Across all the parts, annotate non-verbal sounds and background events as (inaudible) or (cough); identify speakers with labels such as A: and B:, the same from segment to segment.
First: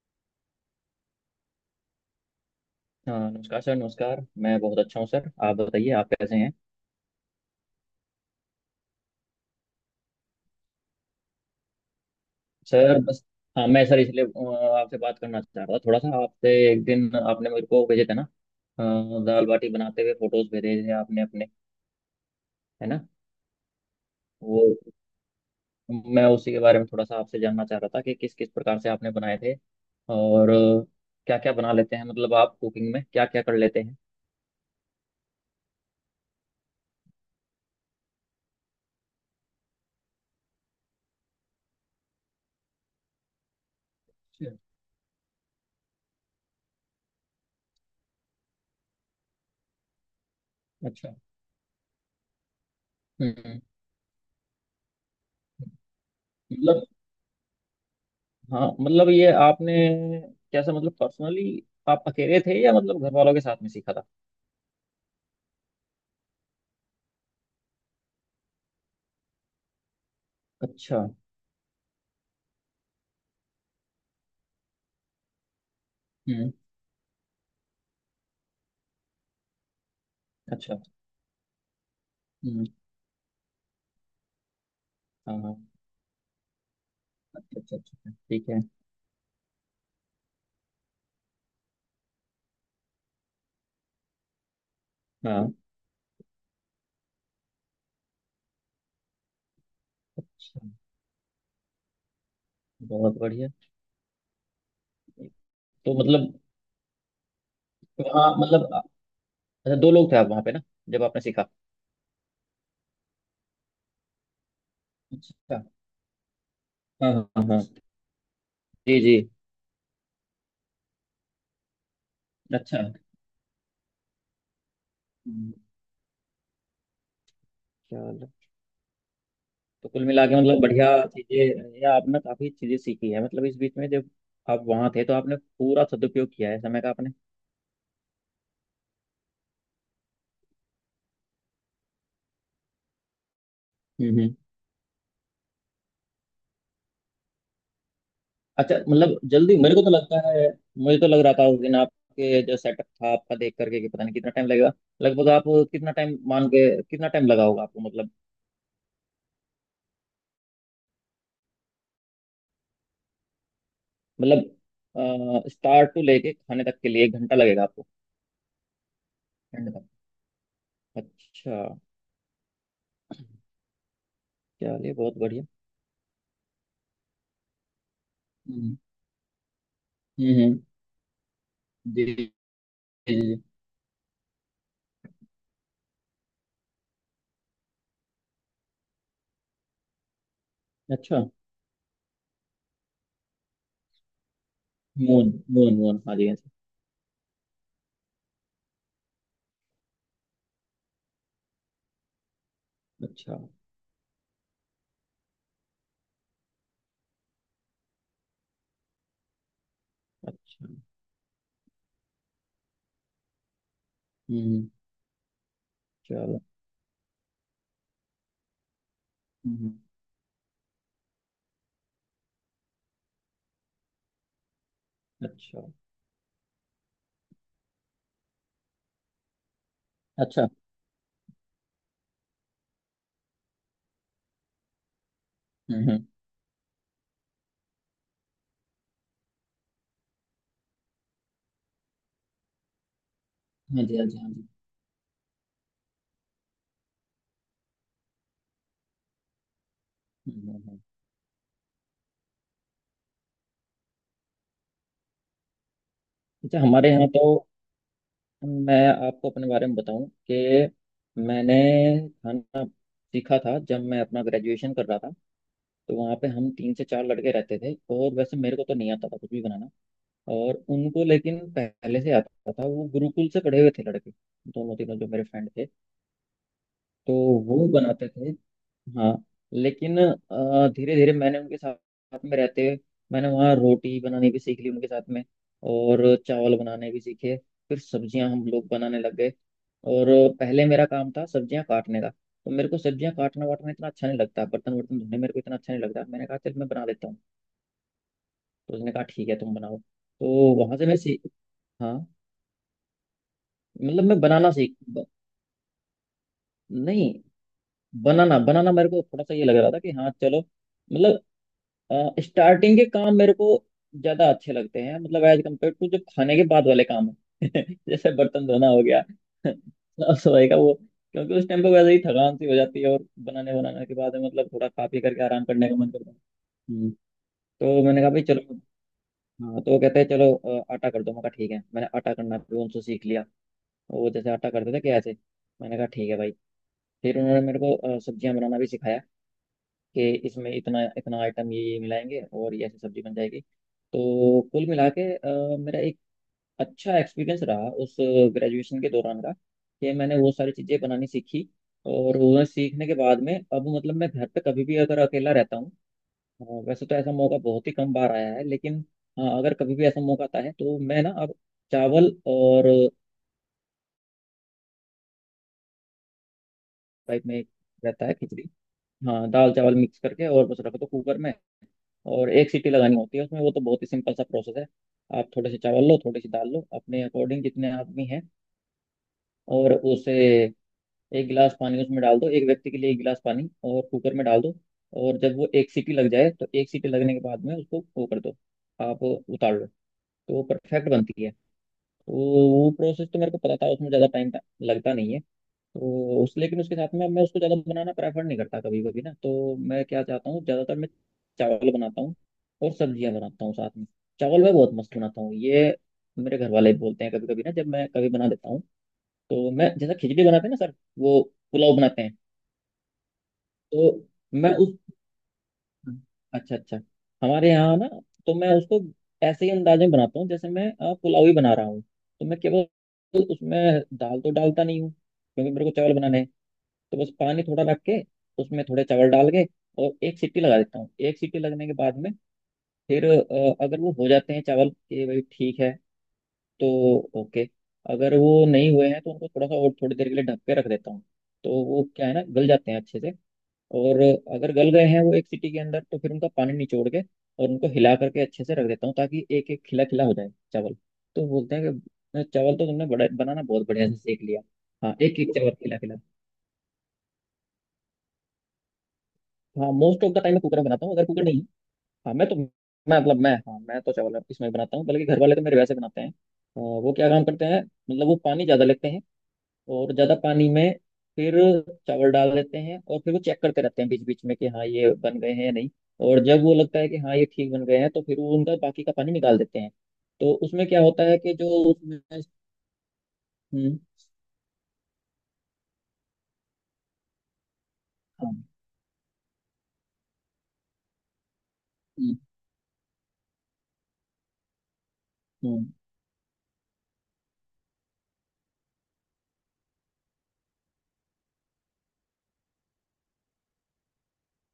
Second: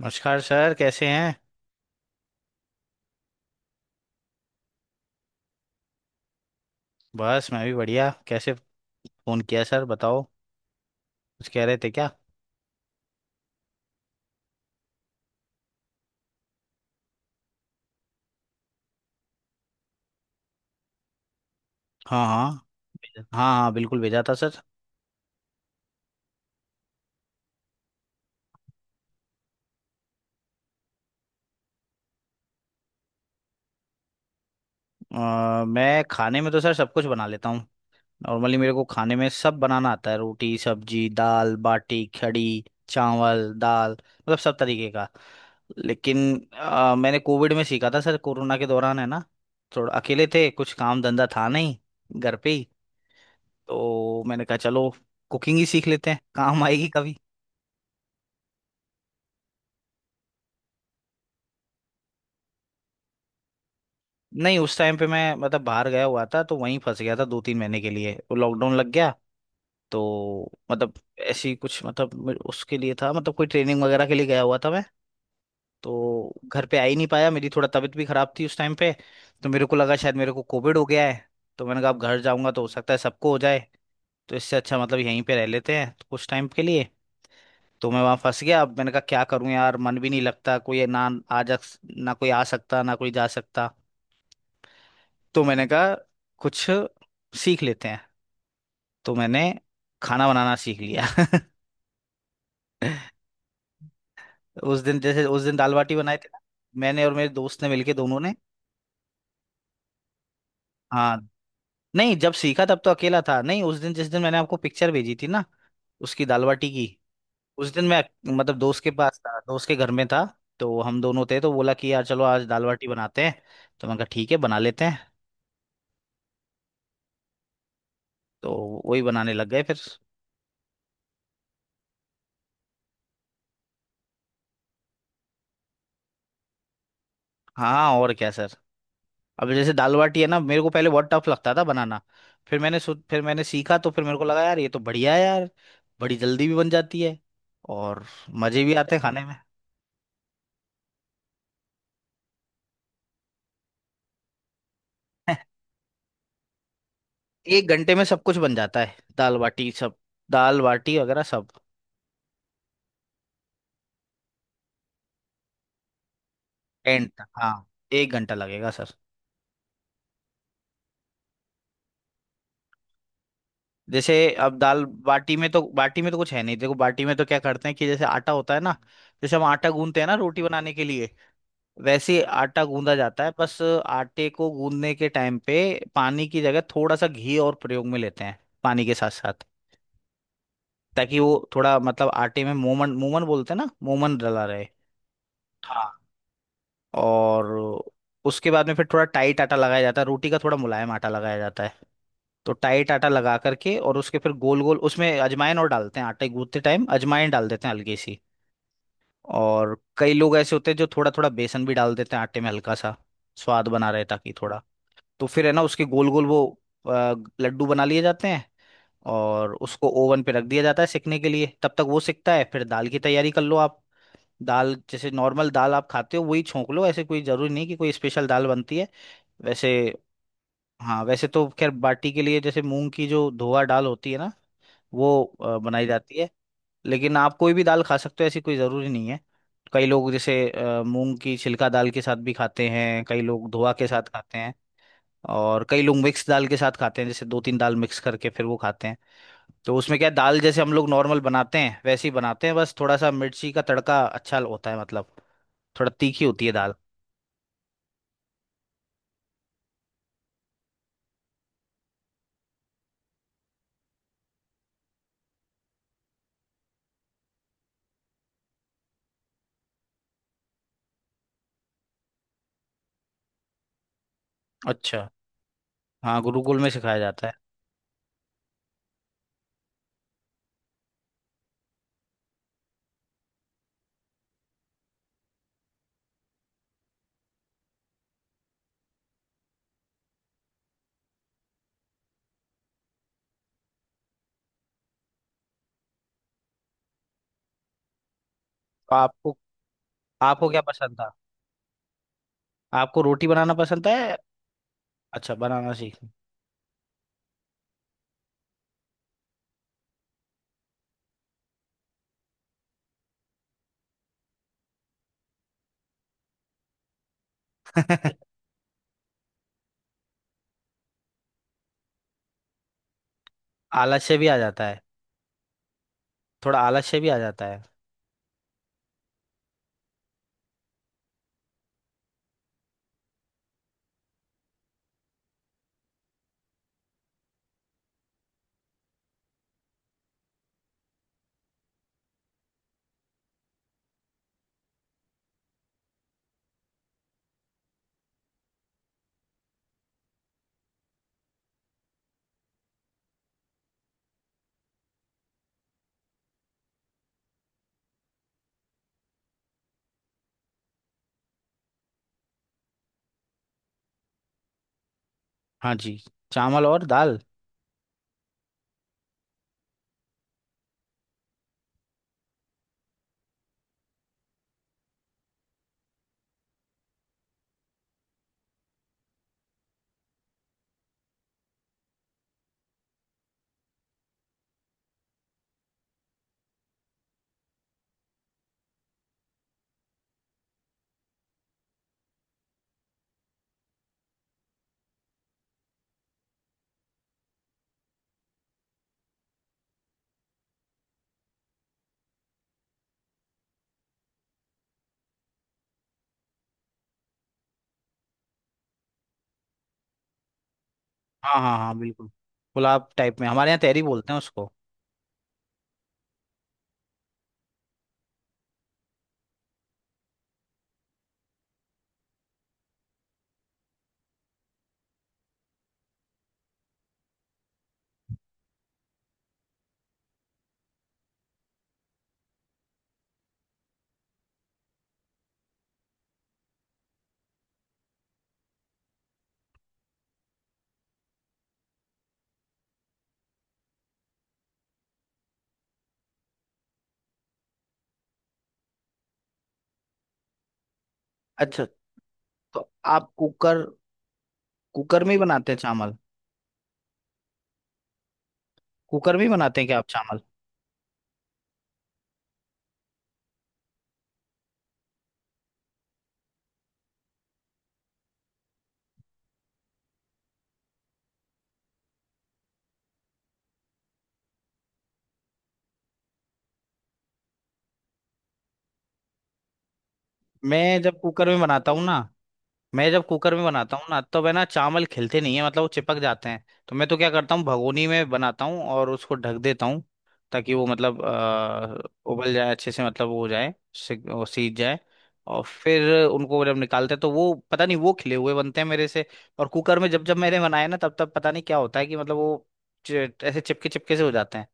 A: नमस्कार सर, कैसे हैं?
B: हाँ, नमस्कार सर। नमस्कार। मैं बहुत अच्छा हूँ सर। आप बताइए, आप कैसे हैं?
A: बस, मैं भी बढ़िया। कैसे फ़ोन किया सर? बताओ। कुछ कह रहे थे क्या?
B: सर बस। हाँ मैं सर इसलिए आपसे बात करना चाह रहा था थोड़ा सा आपसे। एक दिन आपने मेरे को भेजे थे ना। दाल बाटी बनाते हुए फोटोज भेजे थे आपने अपने।
A: हाँ हाँ
B: है ना?
A: भेजा। हाँ हाँ बिल्कुल भेजा था सर।
B: वो, मैं उसी के बारे में थोड़ा सा आपसे जानना चाह रहा था कि किस किस प्रकार से आपने बनाए थे। और क्या क्या बना लेते हैं, मतलब आप कुकिंग में क्या क्या कर लेते हैं?
A: मैं खाने में तो सर सब कुछ बना लेता हूँ। नॉर्मली मेरे को खाने में सब बनाना आता है, रोटी, सब्जी, दाल बाटी, खड़ी, चावल दाल, मतलब
B: अच्छा।
A: सब तरीके का। लेकिन मैंने कोविड में सीखा था सर, कोरोना के दौरान, है ना। थोड़ा अकेले थे, कुछ काम
B: अच्छा।
A: धंधा था नहीं, घर पे ही।
B: हम्म, हम्म।
A: तो मैंने कहा चलो कुकिंग ही सीख लेते हैं, काम
B: मतलब,
A: आएगी कभी।
B: हाँ मतलब ये आपने, कैसा, मतलब पर्सनली आप अकेले थे या मतलब घर वालों के साथ में सीखा था?
A: नहीं, उस टाइम पे मैं मतलब बाहर गया हुआ था, तो वहीं फंस गया था दो तीन महीने के लिए, वो लॉकडाउन लग गया। तो मतलब
B: अच्छा।
A: ऐसी कुछ मतलब उसके लिए था, मतलब कोई ट्रेनिंग वगैरह के लिए गया हुआ था मैं, तो
B: हम्म।
A: घर पे आ ही नहीं पाया। मेरी थोड़ा तबीयत भी खराब थी उस टाइम पे, तो मेरे को लगा शायद मेरे को
B: अच्छा।
A: कोविड हो गया है। तो मैंने कहा अब घर जाऊंगा तो
B: हम्म।
A: हो सकता है सबको हो जाए। तो इससे अच्छा मतलब यहीं पे
B: हाँ,
A: रह
B: हाँ।
A: लेते हैं तो कुछ टाइम के लिए।
B: अच्छा अच्छा
A: तो मैं
B: अच्छा,
A: वहां फंस
B: ठीक
A: गया।
B: है।
A: अब मैंने कहा क्या करूं यार, मन भी नहीं लगता, कोई ना आ जा, ना कोई आ सकता ना कोई जा सकता। तो
B: हाँ।
A: मैंने कहा कुछ सीख लेते हैं। तो मैंने खाना बनाना
B: अच्छा,
A: सीख लिया। (laughs)
B: बहुत बढ़िया।
A: उस दिन जैसे उस दिन दाल
B: तो
A: बाटी बनाए थे
B: मतलब,
A: ना, मैंने और मेरे दोस्त ने मिलके दोनों
B: वहाँ
A: ने।
B: मतलब, अच्छा दो लोग थे आप वहाँ पे ना, जब
A: हाँ।
B: आपने सीखा।
A: नहीं, जब सीखा तब तो अकेला था। नहीं, उस दिन जिस दिन मैंने आपको पिक्चर भेजी थी ना,
B: अच्छा।
A: उसकी दाल बाटी की,
B: हाँ हाँ हाँ हाँ।
A: उस दिन मैं मतलब दोस्त के
B: जी जी।
A: पास था, दोस्त के घर में था। तो हम दोनों थे तो बोला कि यार चलो आज दाल
B: अच्छा।
A: बाटी बनाते हैं। तो मैंने कहा ठीक है, बना लेते हैं।
B: हम्म, चलो।
A: तो वही बनाने लग गए फिर।
B: तो कुल मिला के मतलब बढ़िया चीज़ें, या आपने काफ़ी चीज़ें सीखी है मतलब इस बीच में जब आप वहाँ थे, तो आपने पूरा सदुपयोग किया है समय का आपने।
A: हाँ, और क्या सर। अब जैसे दाल बाटी है ना, मेरे को पहले बहुत टफ लगता था बनाना। फिर मैंने सीखा, तो फिर मेरे को
B: हम्म।
A: लगा यार ये तो बढ़िया है यार। बड़ी जल्दी भी बन जाती है, और मजे भी
B: अच्छा,
A: आते हैं
B: मतलब
A: खाने में।
B: जल्दी मेरे को तो लगता है, मुझे तो लग रहा था उस दिन आपके जो सेटअप था आपका देख करके कि पता नहीं कितना टाइम लगेगा। लगभग आप
A: (laughs)
B: कितना टाइम मान के कितना टाइम लगा होगा
A: एक
B: आपको
A: घंटे में
B: मतलब?
A: सब कुछ बन जाता है, दाल बाटी सब, दाल बाटी वगैरह सब।
B: मतलब स्टार्ट टू लेके खाने तक के लिए
A: एंड
B: एक
A: तक
B: घंटा
A: हाँ,
B: लगेगा आपको?
A: एक घंटा लगेगा सर।
B: एंड तक। अच्छा।
A: जैसे अब दाल
B: चलिए, बहुत
A: बाटी
B: बढ़िया।
A: में तो, बाटी में तो कुछ है नहीं। देखो बाटी में तो क्या करते हैं कि जैसे आटा होता है ना,
B: हम्म
A: जैसे हम आटा गूंथते हैं ना
B: हम्म,
A: रोटी
B: हम्म।
A: बनाने के लिए,
B: जी
A: वैसे
B: जी।
A: ही
B: जी
A: आटा गूंदा जाता है।
B: जी।
A: बस आटे को गूंदने के टाइम पे पानी की जगह थोड़ा सा घी और प्रयोग में लेते हैं, पानी के साथ साथ, ताकि
B: अच्छा,
A: वो थोड़ा मतलब आटे में, मोमन, मोमन बोलते हैं ना, मोमन डला रहे।
B: मोहन मोहन
A: हाँ।
B: मोहन, हाँ जी हाँ जी।
A: और उसके बाद में फिर थोड़ा टाइट आटा लगाया जाता है, रोटी का थोड़ा मुलायम आटा लगाया जाता है। तो टाइट आटा लगा
B: अच्छा।
A: करके, और उसके फिर गोल गोल उसमें अजवाइन और डालते हैं, आटे गूंथते टाइम अजवाइन डाल देते हैं हल्की सी। और कई लोग ऐसे
B: अच्छा।
A: होते हैं जो थोड़ा थोड़ा बेसन भी डाल देते हैं आटे में हल्का सा, स्वाद बना रहे ताकि थोड़ा।
B: हम्म,
A: तो फिर है ना उसके गोल गोल
B: चलो।
A: वो अ, लड्डू बना लिए जाते हैं, और
B: हम्म।
A: उसको ओवन पे रख दिया जाता है सिकने के लिए। तब तक वो सिकता है, फिर दाल की तैयारी कर लो आप। दाल जैसे नॉर्मल
B: अच्छा।
A: दाल आप खाते हो वही छोंक लो, ऐसे कोई जरूरी नहीं कि कोई स्पेशल दाल बनती है वैसे।
B: अच्छा।
A: हाँ, वैसे तो खैर बाटी के लिए जैसे मूंग की जो धोआ दाल होती है ना, वो बनाई
B: हम्म हम्म,
A: जाती है। लेकिन आप कोई भी दाल खा सकते हो, ऐसी कोई ज़रूरी नहीं है। कई लोग जैसे मूंग की छिलका दाल के साथ भी खाते हैं, कई लोग धोआ
B: हाँ
A: के
B: जी
A: साथ
B: हाँ जी हाँ
A: खाते
B: जी।
A: हैं। और कई लोग मिक्स दाल के साथ खाते हैं, जैसे दो तीन दाल मिक्स करके फिर वो खाते हैं। तो उसमें क्या है, दाल
B: हम्म,
A: जैसे
B: हम्म,
A: हम
B: हम्म।
A: लोग नॉर्मल बनाते हैं वैसे ही बनाते हैं, बस थोड़ा सा मिर्ची का तड़का अच्छा होता है, मतलब थोड़ा तीखी होती है
B: अच्छा
A: दाल।
B: हमारे यहाँ तो, मैं आपको अपने बारे में बताऊं कि मैंने खाना सीखा था जब मैं अपना ग्रेजुएशन कर रहा था। तो वहाँ पे हम तीन से चार लड़के रहते थे, और वैसे मेरे को तो नहीं आता था कुछ भी बनाना। और उनको लेकिन पहले से आता था, वो गुरुकुल से पढ़े हुए थे लड़के, दोनों तीनों
A: अच्छा।
B: जो मेरे फ्रेंड थे।
A: हाँ, गुरुकुल में सिखाया
B: तो
A: जाता है।
B: वो बनाते थे। हाँ, लेकिन धीरे धीरे मैंने उनके साथ साथ में रहते हुए, मैंने वहाँ रोटी बनानी भी सीख ली उनके साथ में। और चावल बनाने भी सीखे। फिर सब्जियां हम लोग बनाने लग गए। और पहले मेरा काम था सब्जियां काटने का, तो मेरे को सब्जियां काटना वाटना इतना अच्छा नहीं लगता, बर्तन वर्तन धोने मेरे को इतना अच्छा नहीं लगता, मैंने कहा चल मैं बना लेता हूँ। तो उसने
A: तो
B: कहा ठीक है
A: आपको
B: तुम बनाओ,
A: आपको
B: तो
A: क्या
B: वहां से
A: पसंद
B: मैं
A: था?
B: सीख। हाँ,
A: आपको रोटी बनाना पसंद
B: मतलब
A: है?
B: मैं बनाना सीख।
A: अच्छा, बनाना सीख।
B: नहीं, बनाना बनाना मेरे को थोड़ा सा ये लग रहा था कि हाँ चलो, मतलब स्टार्टिंग के काम मेरे को ज्यादा अच्छे लगते हैं, मतलब एज कम्पेयर टू जो खाने के बाद वाले काम है (laughs) जैसे
A: (laughs)
B: बर्तन धोना हो गया (laughs) साफ सफाई का वो। क्योंकि उस टाइम पे वैसे ही थकान सी हो जाती है, और बनाने बनाने के
A: आलस से
B: बाद
A: भी
B: में
A: आ
B: मतलब
A: जाता
B: थोड़ा
A: है,
B: खा पी करके आराम करने का मन करता है।
A: थोड़ा आलस
B: हम्म,
A: से भी आ जाता है।
B: तो मैंने कहा भाई चलो। हाँ, तो वो कहते हैं चलो आटा कर दो, मैं कहा ठीक है, मैंने आटा करना भी उनसे सीख लिया, वो जैसे आटा करते थे कैसे। मैंने कहा ठीक है भाई। फिर उन्होंने मेरे को सब्जियां बनाना भी सिखाया कि इसमें इतना इतना आइटम ये मिलाएंगे और ये ऐसी सब्जी बन जाएगी। तो कुल मिला के मेरा एक अच्छा एक्सपीरियंस रहा उस ग्रेजुएशन के दौरान का कि मैंने वो सारी चीज़ें बनानी सीखी। और वो सीखने के बाद में अब मतलब मैं घर पे कभी भी अगर अकेला रहता हूँ, वैसे तो ऐसा मौका बहुत ही कम बार आया है, लेकिन हाँ अगर कभी भी ऐसा मौका आता है तो मैं ना अब चावल और
A: हाँ जी। चावल और दाल।
B: टाइप में रहता है खिचड़ी। हाँ, दाल चावल मिक्स करके और बस रख दो कुकर में, और एक सीटी लगानी होती है उसमें। वो तो बहुत ही सिंपल सा प्रोसेस है। आप थोड़े से चावल लो, थोड़ी सी दाल लो अपने अकॉर्डिंग जितने आदमी हैं, और उसे एक गिलास पानी उसमें डाल दो, एक व्यक्ति के लिए एक गिलास पानी, और कुकर में डाल दो। और जब वो एक सीटी लग जाए, तो एक सीटी लगने के बाद में उसको वो कर दो, आप उतार लो। तो वो परफेक्ट बनती है। तो वो प्रोसेस तो मेरे को पता था, उसमें ज़्यादा टाइम लगता नहीं है। तो उस, लेकिन उसके साथ में मैं उसको ज़्यादा बनाना प्रेफर नहीं करता कभी कभी ना, तो मैं क्या चाहता हूँ ज़्यादातर, मैं चावल बनाता हूँ और सब्जियाँ बनाता हूँ साथ में। चावल मैं बहुत मस्त बनाता हूँ ये, मेरे घर वाले भी बोलते हैं कभी कभी ना, जब मैं कभी बना देता हूँ। तो मैं, जैसे खिचड़ी बनाते हैं ना सर, वो
A: हाँ हाँ
B: पुलाव
A: हाँ
B: बनाते
A: बिल्कुल।
B: हैं,
A: पुलाव टाइप में हमारे यहाँ तहरी
B: तो
A: बोलते हैं
B: मैं
A: उसको।
B: उस, अच्छा अच्छा, हमारे यहाँ ना, तो मैं उसको ऐसे ही अंदाज में बनाता हूँ, जैसे मैं पुलाव ही बना रहा हूँ, तो मैं केवल उसमें दाल तो डालता नहीं हूँ क्योंकि मेरे को चावल बनाने हैं। तो बस पानी थोड़ा रख के उसमें थोड़े चावल डाल के और एक सीटी लगा देता हूँ। एक सीटी लगने के बाद में फिर अगर वो हो जाते हैं चावल कि भाई ठीक है तो ओके। अगर वो नहीं हुए हैं तो उनको थोड़ा सा और थोड़ी देर के लिए ढक के रख देता हूँ, तो वो क्या है ना, गल जाते हैं अच्छे से। और अगर गल गए हैं वो एक सीटी के अंदर, तो फिर उनका पानी निचोड़ के और उनको हिला करके अच्छे से रख देता हूँ ताकि एक एक खिला खिला हो जाए चावल। तो बोलते
A: अच्छा।
B: हैं कि चावल तो
A: तो
B: तुमने बड़ा
A: आप
B: बनाना
A: कुकर
B: बहुत बढ़िया से सीख लिया। हाँ,
A: कुकर में ही
B: एक एक चावल
A: बनाते हैं
B: खिला खिला।
A: चावल? कुकर में ही बनाते हैं
B: हाँ
A: क्या आप
B: मोस्ट ऑफ द
A: चावल?
B: टाइम मैं कुकर में बनाता हूँ, अगर कुकर नहीं। हाँ मैं तो, मैं मतलब मैं, हाँ मैं तो चावल इसमें बनाता हूँ, बल्कि घर वाले तो मेरे वैसे बनाते हैं वो क्या काम करते हैं, मतलब वो पानी ज़्यादा लेते हैं, और ज़्यादा पानी में फिर चावल डाल देते हैं, और फिर वो चेक करते रहते हैं बीच बीच में कि हाँ ये बन गए हैं या नहीं। और जब वो लगता है कि हाँ ये ठीक बन गए हैं, तो फिर वो उनका बाकी का पानी निकाल देते हैं। तो उसमें क्या
A: मैं जब
B: होता है
A: कुकर
B: कि
A: में
B: जो
A: बनाता हूँ ना
B: उसमें,
A: मैं जब कुकर में बनाता
B: हम्म,
A: हूँ ना, तब है ना चावल खिलते नहीं है, मतलब वो चिपक जाते हैं। तो मैं तो क्या करता हूँ, भगोनी में
B: हाँ,
A: बनाता हूँ और उसको ढक देता हूँ, ताकि वो मतलब
B: हम्म
A: उबल जाए अच्छे से, मतलब वो हो जाए वो सीज जाए। और
B: हम्म।
A: फिर उनको जब निकालते हैं तो वो पता नहीं, वो खिले हुए बनते हैं मेरे से। और कुकर में जब जब मैंने बनाए ना, तब तब पता नहीं क्या होता है कि मतलब वो ऐसे चिपके चिपके से हो जाते हैं।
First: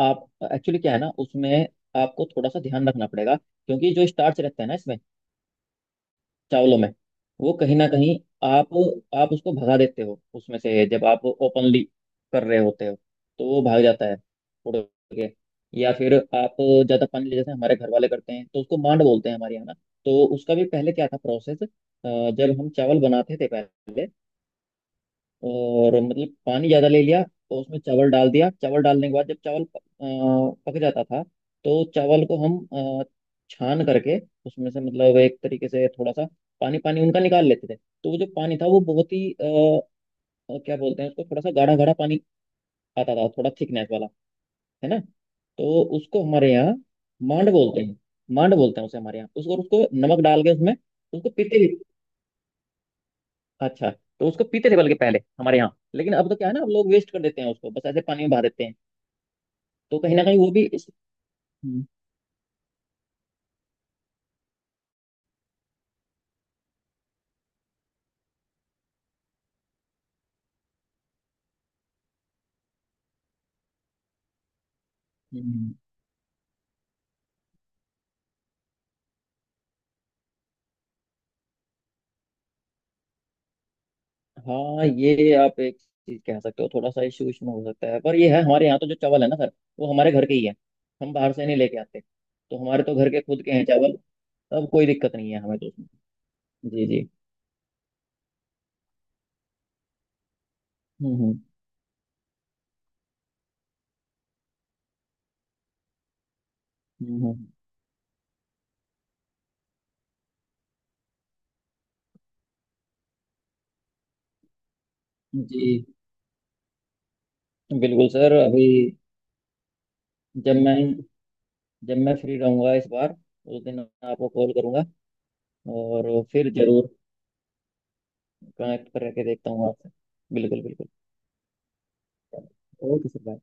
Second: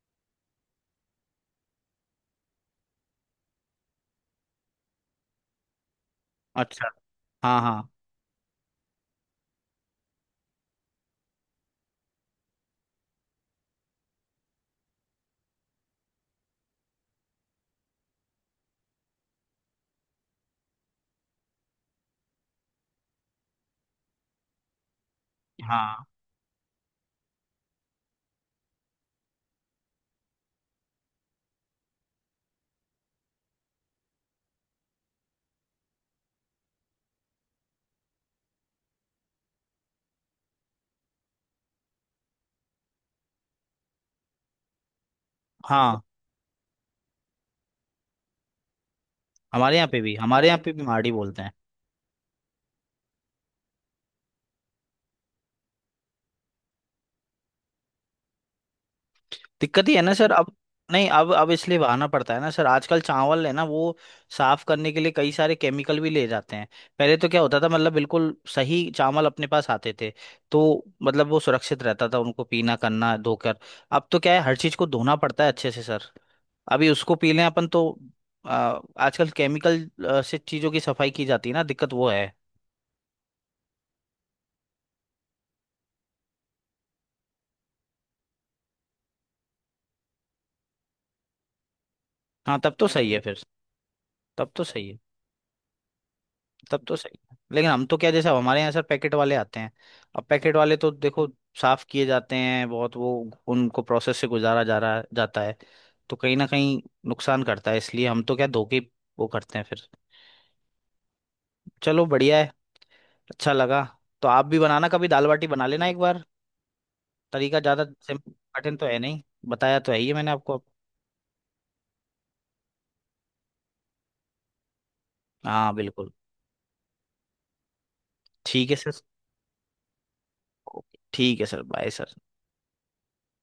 B: आप, एक्चुअली क्या है ना उसमें, आपको थोड़ा सा ध्यान रखना पड़ेगा, क्योंकि जो स्टार्च रहता है ना इसमें, चावलों
A: अच्छा।
B: में, वो
A: हाँ
B: कहीं ना
A: हाँ
B: कहीं, आप आप उसको भगा देते हो उसमें से जब आप ओपनली कर रहे होते हो, तो वो भाग जाता है उड़ के। या फिर आप ज्यादा पानी ले, जैसे हमारे घर वाले करते हैं, तो उसको मांड बोलते हैं हमारे यहाँ ना। तो उसका भी पहले क्या था प्रोसेस, जब हम चावल बनाते थे पहले, और
A: हाँ
B: मतलब पानी ज्यादा ले लिया तो उसमें चावल डाल दिया, चावल डालने के बाद जब चावल पक जाता था, तो चावल को हम अ, छान करके उसमें से मतलब एक तरीके से थोड़ा सा पानी पानी उनका निकाल लेते थे, तो वो जो पानी था वो बहुत ही क्या बोलते हैं उसको, थोड़ा सा गाढ़ा गाढ़ा पानी आता था, थोड़ा थिकनेस वाला है ना। तो
A: हाँ।
B: उसको हमारे यहाँ मांड बोलते हैं। मांड बोलते हैं उसे हमारे यहाँ, उसको उसको नमक डाल
A: हमारे
B: के
A: यहाँ पे
B: उसमें
A: भी माड़ी
B: उसको
A: बोलते हैं।
B: पीते। अच्छा। तो उसको पीते थे बल्कि पहले हमारे यहाँ, लेकिन अब तो क्या है ना, अब लोग वेस्ट कर देते हैं उसको, बस ऐसे पानी में बहा देते हैं।
A: दिक्कत ही
B: तो
A: है ना
B: कहीं ना
A: सर
B: कहीं वो
A: अब।
B: भी इस।
A: नहीं, अब इसलिए
B: हम्म,
A: बहाना पड़ता है ना सर, आजकल चावल है ना वो साफ करने के लिए कई सारे केमिकल भी ले जाते हैं। पहले तो क्या होता था मतलब बिल्कुल सही चावल अपने पास आते थे, तो मतलब वो सुरक्षित रहता था उनको पीना करना धोकर। अब तो क्या है हर चीज को धोना पड़ता है अच्छे
B: हम्म,
A: से सर। अभी उसको पी लें अपन तो। आ, आजकल केमिकल से चीजों की सफाई की जाती है ना, दिक्कत वो है।
B: हाँ, ये आप एक चीज कह सकते हो, थोड़ा सा इशू इसमें हो सकता है, पर ये है, हमारे यहाँ तो जो चावल है ना सर, वो हमारे घर के ही है। हम बाहर से नहीं लेके आते,
A: हाँ,
B: तो
A: तब
B: हमारे
A: तो
B: तो घर
A: सही है
B: के
A: फिर।
B: खुद के हैं चावल।
A: तब तो
B: तब कोई
A: सही है।
B: दिक्कत नहीं है हमें तो उसमें।
A: तब
B: जी
A: तो
B: जी।
A: सही है। लेकिन हम तो क्या, जैसे अब हमारे यहाँ सर पैकेट वाले आते हैं। अब पैकेट वाले तो
B: हम्म
A: देखो
B: हम्म
A: साफ किए जाते हैं बहुत वो, उनको प्रोसेस से गुजारा जा रहा जाता है। तो कहीं ना कहीं
B: हम्म,
A: नुकसान
B: हम्म,
A: करता है, इसलिए हम तो क्या धोके ही वो करते हैं फिर। चलो, बढ़िया है। अच्छा लगा। तो आप भी बनाना कभी, दाल बाटी बना
B: जी।
A: लेना एक बार। तरीका ज़्यादा
B: बिल्कुल
A: सिंपल,
B: सर, अभी
A: कठिन तो है नहीं। बताया तो है ही है मैंने
B: जब
A: आपको।
B: मैं जब मैं फ्री रहूंगा इस बार, उस दिन आपको कॉल करूंगा,
A: हाँ बिल्कुल।
B: और फिर जरूर
A: ठीक है
B: कनेक्ट
A: सर।
B: करके देखता हूँ आपसे। बिल्कुल बिल्कुल।
A: ओके ठीक है sir, bye sir.
B: Okay sir.